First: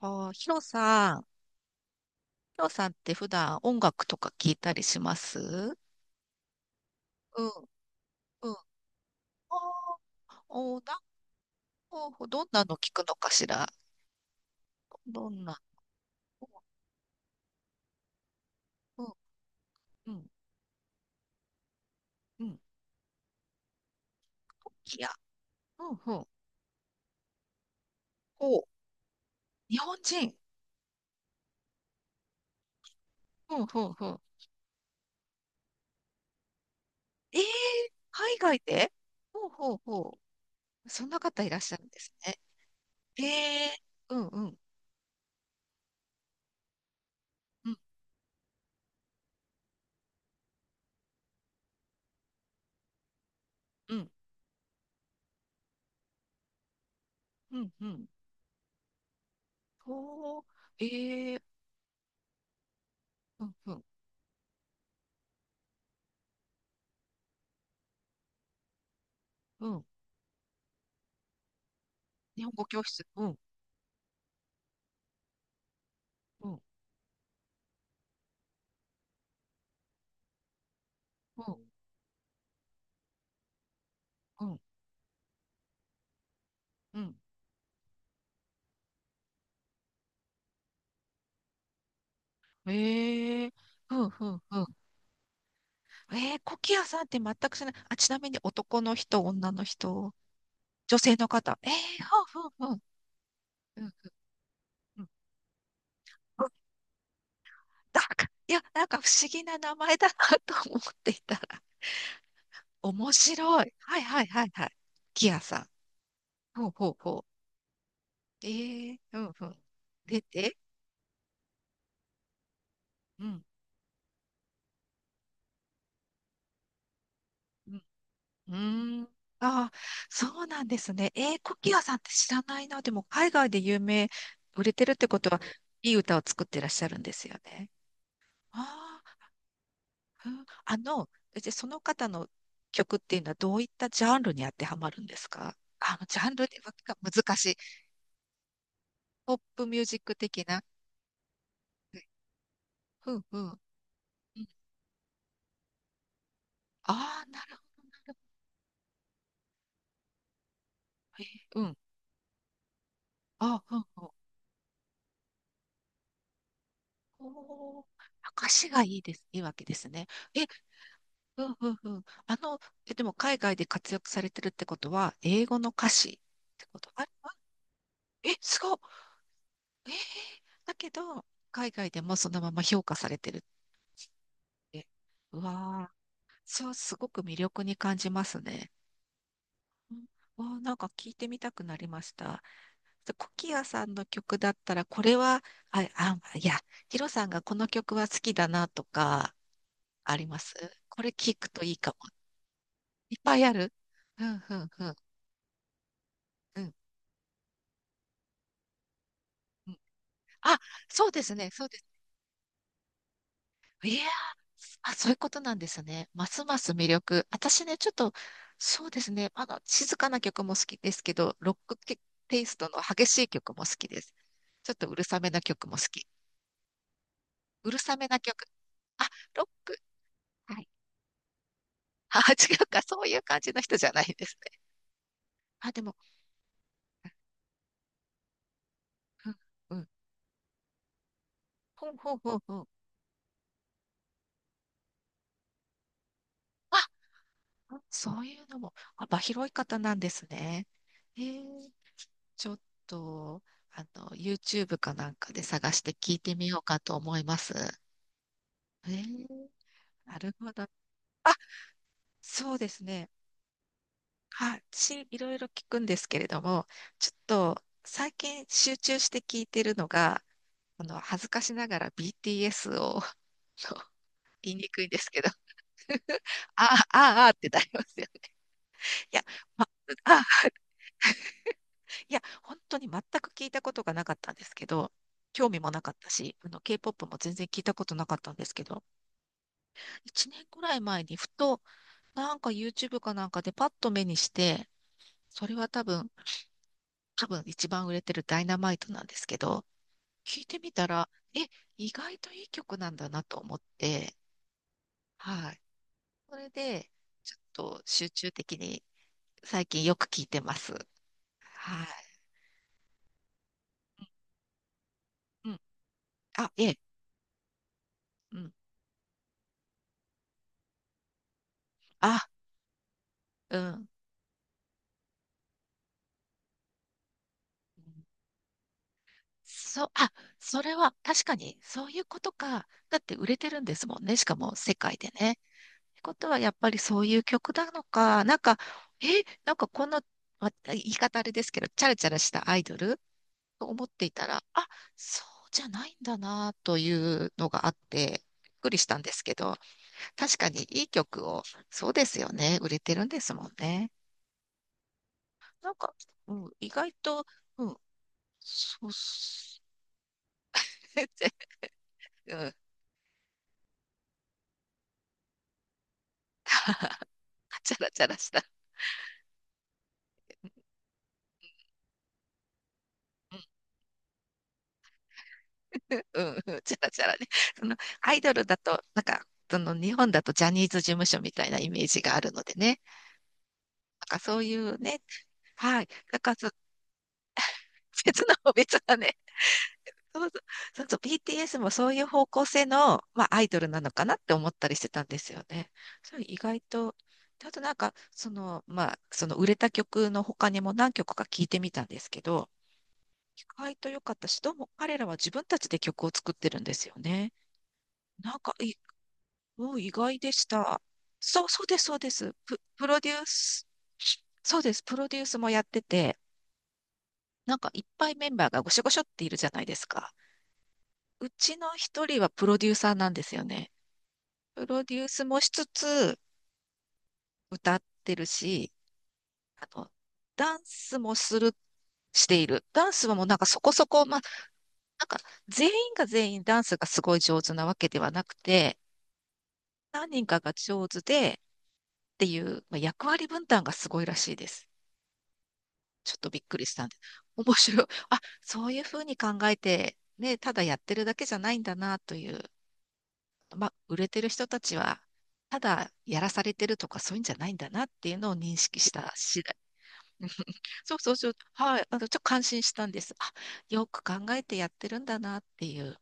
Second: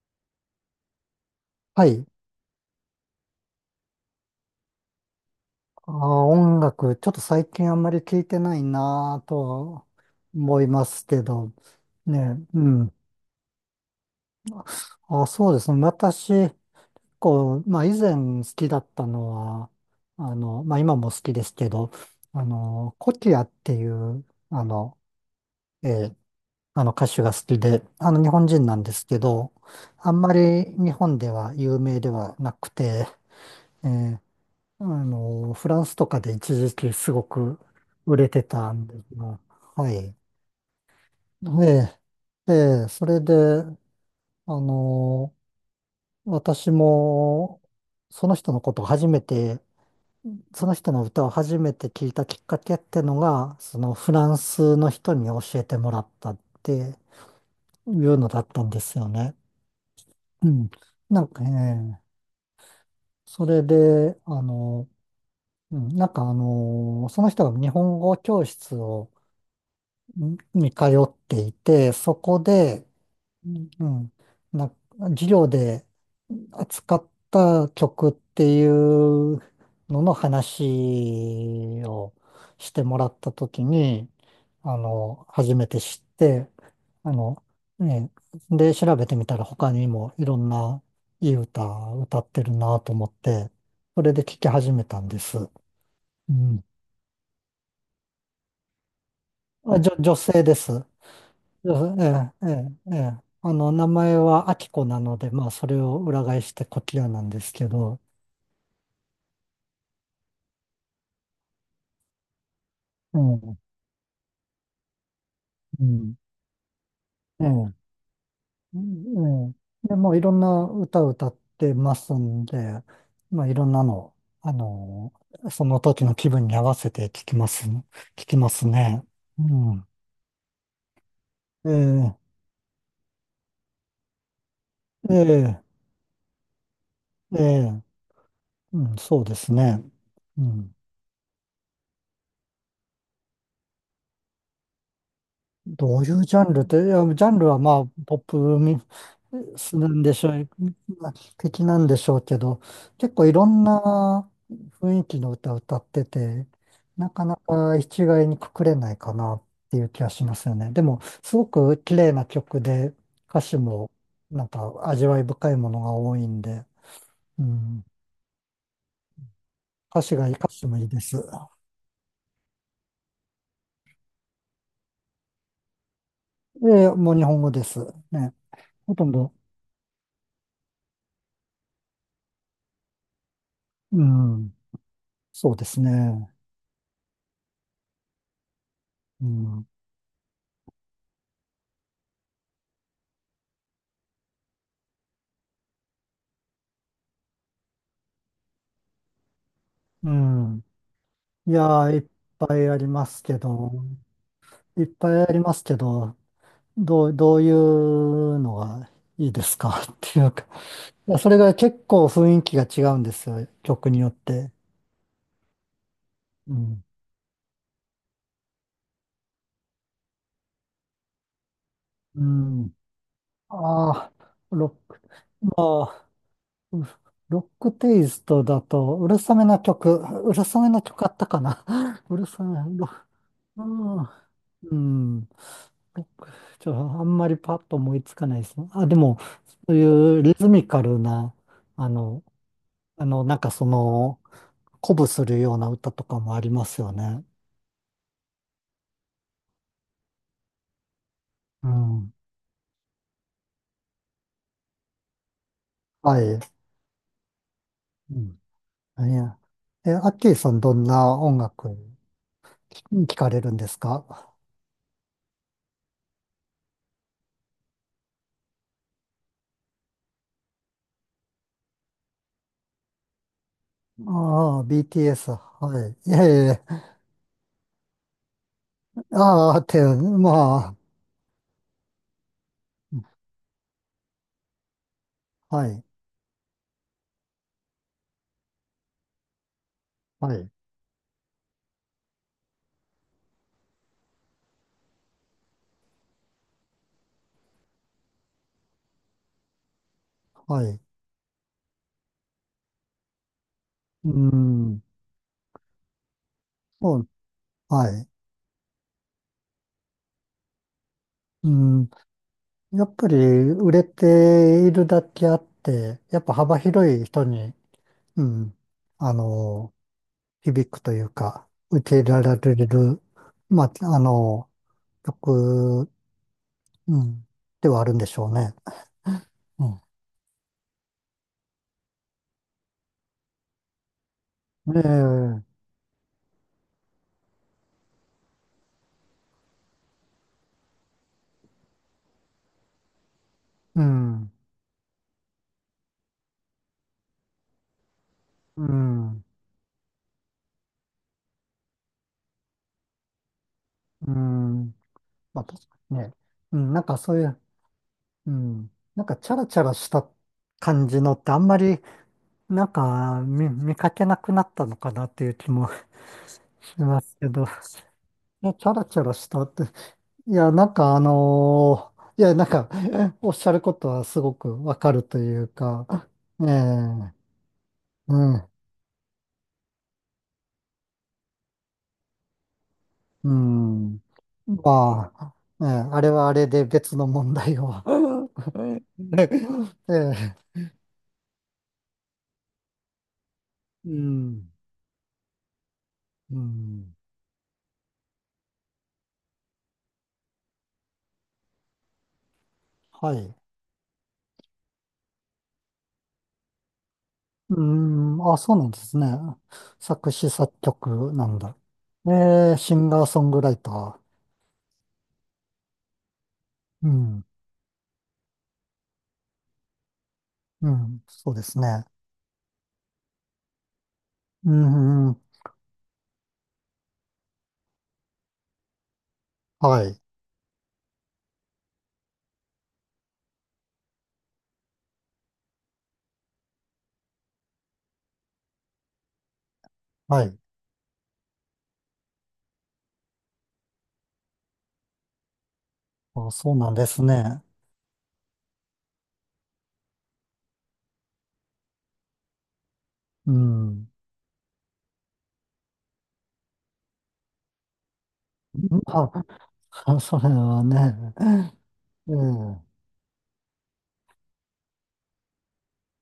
ああ、ヒロさん、ヒはい。ロさんって普段音楽とか聞いたりします？うん、あー、音楽、ちょっと最近あんまり聞いてうん。あないなぁとあ、思いおー、ますけど、なんか、ね、どんなうの聞ん。くのかしら。あ、どんそうな、ですね。私、こう、まあ以前好きだっうたん、のは、うん、まあ今も好きですけど、うん。コキアっていう、トキや、えうん、ーうん。あの歌手が好きで、あの日本お、人なんですけど、日本あんま人。り日本では有名ではなくて、うん、うえん、うーん。あの、フランスとかで一時期すごええ、く売れ海て外たんで。ですが、ほうほうはい。ほう。そんな方いらっえしゃるんですね。え、ええ、それえで、え、うん、うん、あの、私も、うん、その人のことを初めて、その人の歌を初めて聞いたきっかけってのが、そうのん、フランスの人に教えてもらったってうん、ういん。うのだったんですよね。ほうん。なんう、ええ、かね、うそん、れうん、で、うん、その人が日本語教室を、うん。に通っていて、そこ日本語教で、室。うん、うん、な、授業でうん、扱った曲っていうののうん。話をしてもらったときに、うん、あの、初めて知って、うあん。の、ね、で、調べてみたら他にもいろんないい歌歌ってるなと思っえて、え、ふそんれでふん聴きふん。始めたんです。うええ、コん。キアさんって全くしない。あ、ちなみに男の人、女のあ、人？女性です。そ女性の方。ええ、うですふんふええ、んええ、ふん。ええ。あの、うん、名うん、前はアキコなうん。ので、まあ、それを裏返してコキアなんですけだど、んから、いや、なんか不思議な名前だな と思っていたら。面うん、白い。はいはいはいはい。コキアさん。うん、ほうほうほええ、う。うええ、ふんふんえん。え。で、もう出いろんて。な歌を歌ってますんで、うまん。あ、いろんなの、あの、その時の気分に合わせて聞きまうすーね。ん。うああ、ん、そうなんですね。えー、コえキアさんってえ、知らないな。でも、海外で有名、売れてるってえことは、え、いい歌を作ってらっしゃるんですよえね。え、うん、あそうですね。あ、ううん、んあの、じゃあその方の曲っていうのはどういったジャンルに当てはまるんですか？あどうの、いジうャンジャルンでルっわて、けいがや、ジャ難ンルしい。はまあ、ポップミポップスミューなジッんでクしょ的う、な。的なんでふしょうけど、う結ん、構いうろん。んなうん、雰囲気の歌を歌ってて、なあかあ、ななるほか一概にくくれないかなっていう気がしますよね。でも、ど。えすごー、うん。く綺麗な曲で、歌詞ああ、うん、もうん。なんか味わい深いものが多いんで、うおん、ー、歌詞がいいです、いいわけですね。え、歌詞もいいです。うん、うん、うん。あの、え、でも海外で活躍されてるってことは、英語の歌詞ってこで、とあれもう日あ本語です。ね。え、すごっ、ほとんど、えー、だけど、海外でもそのまま評価されてるっうん、て。うそうですわー、ね。そう、すごく魅力に感じますね。うん、うん、わー、なんか聞いてみたくなりました。でコキアさんの曲だったら、これは、あ、あ、いや、ヒロさんがこの曲は好きだなとか、うあります？んこれ聞くいやといいー、かいっも。ぱいありまいっすけぱいあど、る。うん、うん、いうっん、ぱいありますけど、うん。どういうのがいいですか っていうか、あ、そいうや、でそすれね、がそうです。結構雰囲気が違うんですよ、曲いにやー、よって。あ、そういうことなんですね。ますうますん。魅力。私ね、ちょっと、そうですね、あの、静かな曲も好きですけど、ロックテうテイストん。の激しい曲も好きあであ、す。ロちょっとッうク、るさめなま曲も好き。あ、うロッうクるさテめイなスト曲。だと、あ、うるさロめッなク。曲、うるはさい。めな曲あったかな うあ、る さ違め、うか、ロそういう感じのう人じゃなん。いですね。うんあ、でも、ちょ、あんまりパッと思いつかないですね。あ、でも、うん、そううん。いうリズミカルな、あほんほんの、ほんほう、あの、鼓舞するような歌とかもありますあ、よね。そういうのも、幅広い方なんですね。へえ、うん。ちょっと、あの、YouTube かなんかで探して聞いはてい。みようかと思います。うん。えいや。ー、え、アッなキるーさほんど。どんなあ、音楽そうですね。聞かれるんですかはい、し、いろいろ聞くんですけれども、ちょっと最近集中して聞いてるのが、あの、恥ずかしながら BTS を、あの言いああ、にくいんですけど、BTS。はい。いやい やいああ、ああ、あーってなりますよね。や いや、ああ、っま、て、あー ま いや、本当に全く聞いたことがなかったんですけど、興あ、味はもない。かったし、あの、K-POP も全然聞いたことなかったんですけど、一は年い。くらい前にふと、なんか YouTube かなんかでパッと目にして、それは多分、一番売れてるダイナマイトなんですけど、聞いてはみい。たら、え、意外といい曲なんだなと思っうて、ん。はい。それで、そう。ちょっとは集い。中的に最近よく聞いてます。うはい。ん。やっぱり売れているだけあっうん。うん、て、やっぱあ、幅ええ、広い人に、ううん。ん、あの、響くというか、受け入れあ、られる、うまあ、ん。あの、曲、うん、ではあるんでしょうね。うん。そ、あ、それは確かにそういうことか。だって売れてるんですもんね。しかも世え界でね。え、ってことはやっぱりそういう曲なのか、なんか、え、なんかこんな、言い方あれですけど、チャラチャラしたアイドルとう思っていたん、ら、あ、そうじゃないんだなというのがあって、びっうくりしたんですん、けど、確かにいい曲を、そうですよね、売れてるんですもんね。うん。まあ、確なんかか、にね。うん、う意ん、なん外かそういと、う、うん、うん、そうっなんかチャラチす、ャラした感 じのっ全てあんまり、然、うん、見かけなくなったのかなっていう気もしますけ ど。チャラチャラした。うもうん、チャラチャラしたって。いや、おっしゃることはすごくわかるというか、うん、えうん、チャラチャラえね。そのアイドうルん、だと、なんか、その日本だとジャニーズ事務所みたいなイメージがあるのでね。うん。なんかそういうね、まあ、ええはい。あれだはかあられそで別の問題を。別 の、別なね、えそうそえう、そうそう、BTS もそういう方向性の、まあ、アイドルなうのかなって思ん、ったりしてたんですよね。それ意う外ん、と、あとなんか、その、まあ、その売れた曲の他にも何曲か聞いてみたんですけど、はい。意外と良かったし、どうも彼らは自分たちで曲を作ってるんですよね。うん、なあ、んかそうないんい、ですね。お、意作外詞でし作た。曲なんそう、だ。そうです、そうです。ええプ、シプンロガーデュソーングライス、ター。そうです、プロデュースもやってて、うん、なんかいっぱいメンバーがごしょごしょっているじゃないですか。うん、うそうでちすのね。一人はプロデューサーなんですよね。うプロデューん、うんスもしつつ、歌ってるし、あはの、い。ダンスもする、している。ダンスはもうなんかそこそこ、まあ、なんか全員が全員ダンスがすごい上手なわけではなくて、何は人い。かが上手でっていう、まあ、役割分担がすごいらしいです。ちょっとあ、びっそうくりなしんたでんで、す ね。面白い。あ、そういうふうに考えて、ね、ただやってるだけじゃないんだなという、うまあ、ん。売れてる人たちは、ただやらされてるとかそういうんじゃないんだなっていうのを認識した次第。まあ、それ はそうそね、うそう。はい。あの、ちょっええ、と感心したんです。あ、よく考えてやってるんだなっていう、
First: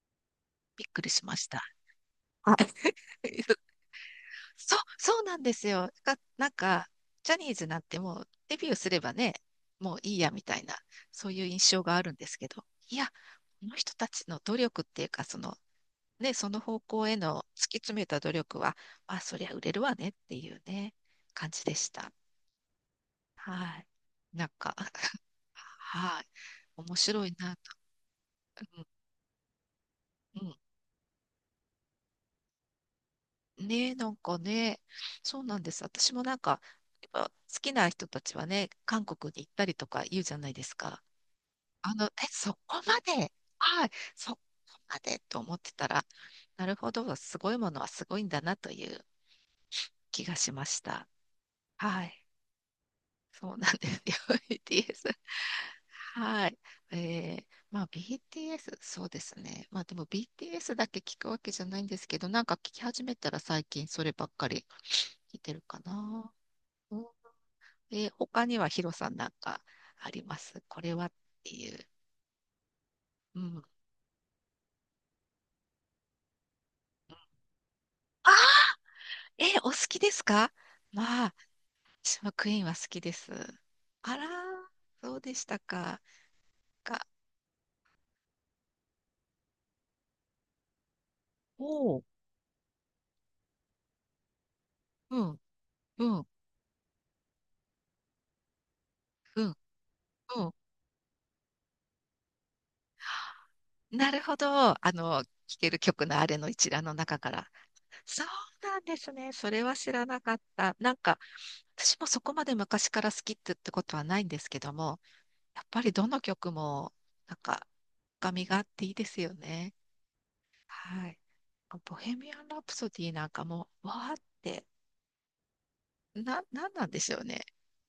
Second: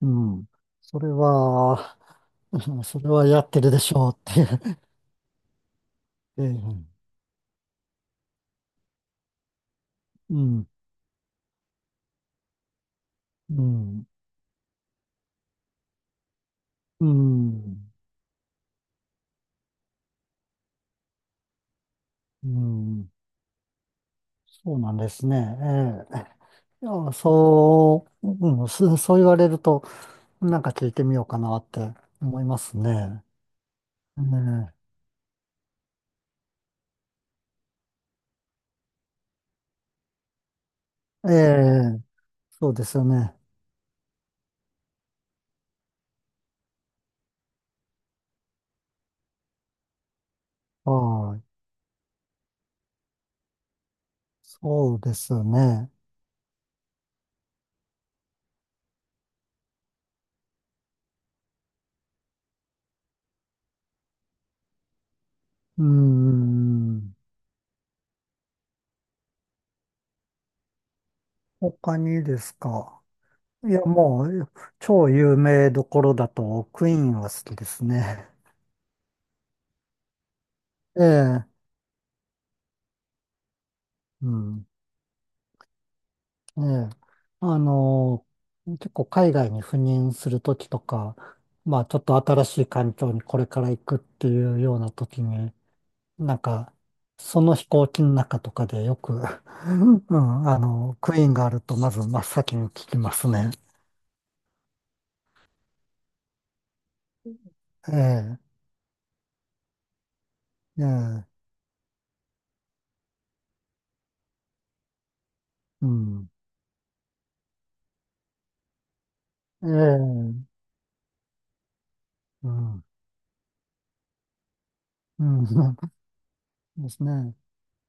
うん。びっそくれりしました。は、あ は それはい。やってるでしょうっていそう、う。そうなんですよ。が、えなんか、え、ジャニーズなんてもうデビューすればね、もういいやうみたいん、な、そういう印象があるんですけど、いや、うこの人ん、たちの努力っていうか、その、ね、その方う向への突きん、詰めた努力は、まあ、そりゃ売れるわねっていうね、感じでした。うん、はい。なんか、そうなんで すね。えはい。え。い面や、白いなと。そう、うん、うん、そう言われると、うん。なんか聞いてみようかなって思いますね。ね、え、なんかねね、そうなんです。私もなんか、やっぱ好きな人たちはね、韓国に行ったりとか言うじゃないですか。ええあえ、の、え、そそうこですまよで、ね。はい、そこまでと思ってたら、なるほど、すごいものはすごいんだなという気がしました。はい。はい、そうなんですよ、そう BTS。ですね。はい。えー、まあ BTS、そうですね。まあでも BTS だけ聞くわけじゃないんですけど、なんか聞き始めたら最近そればっかり聞いてるかうーな。ん。で、他にはヒロさんなんかあります？これはっていう。他にですか。うん。いや、もう、超有名どころだと、クイーンは好きですね。あ、え、お好きですか？えまあ、え、私もクイーンは好きです。あら、うん。そうでしたか。ええ。か、あの、結構海外に赴任するときとか、まあ、ちおょう。っと新しい環境にこれから行くっていうようなとうきん、に、うん、なんか、その飛行機の中とかでよく、うん、ううん、ん。あの、クイーンがあると、まず真っ先に聞きますね。なるほど。あの、聴ける曲のあれの一覧の中から。えそうえ、なんですね。それは知らなかった。えなんか、え、私もそこまで昔から好きって、ってことはないんですけども、やっぱうりどのん。曲も、なんか、深みがあっていいですよね。ええはい。ボヘミアン・うラん。プうん。ソディなんかもう、わーって、な、なんなでんですしょうね。ね。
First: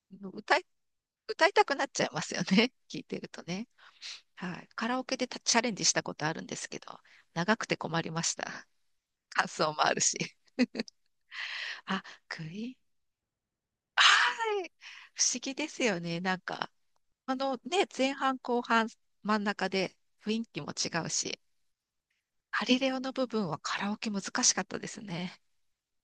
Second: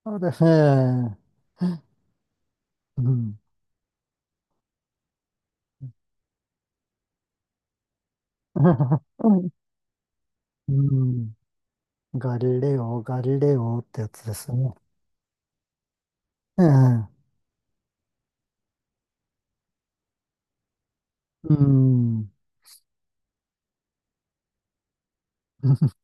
なのです歌い、ね、歌いたくなっちゃいますよね。聞ういてるん。とね。はい。カラオケでたチャレンジしたことあるんですけど、長くて困りました。感想もあるし。うん。あ、ガクイリーレン。オ、ガリレオってやつですはい。ね。不思議ですよね。なんえか、え。あのね、前半後半真ん中で雰囲気も違うし、うん。カリレオの部分はカラオケ難しかったですね。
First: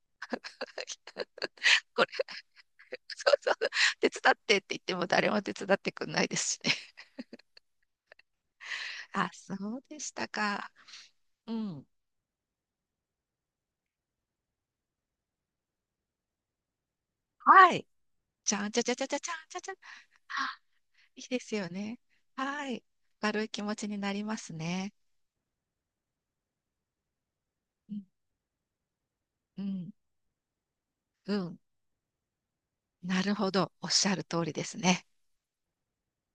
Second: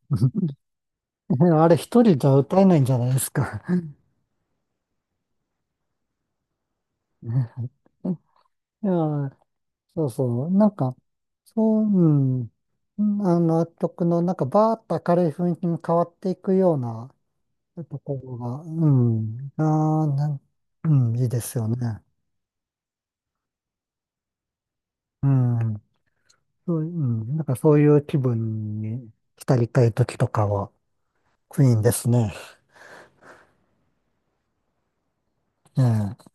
あれ一これ、人じゃ歌えないんじゃ ないでそすうそうか。そう、手伝ってって言っても誰も手伝ってくんないですしね。い あ、や、そうでそうしたそう。なか。んか、うそう、ん。うん。うんあの曲の、なんか、バーッと明るい雰囲気に変わっていくようなはい。ところじが、ゃんじゃうじゃじゃじゃじゃんん。じゃじゃ。ああ、なん、あ、うん、いいいいでですすよよね。ね。はい。軽い気持ちになりますね。うん、そう、うん、なんかそういううん。気分に浸うりたん。い時とかは、うん、クイーンですね。なるほど。おっしゃる通りですね。ええ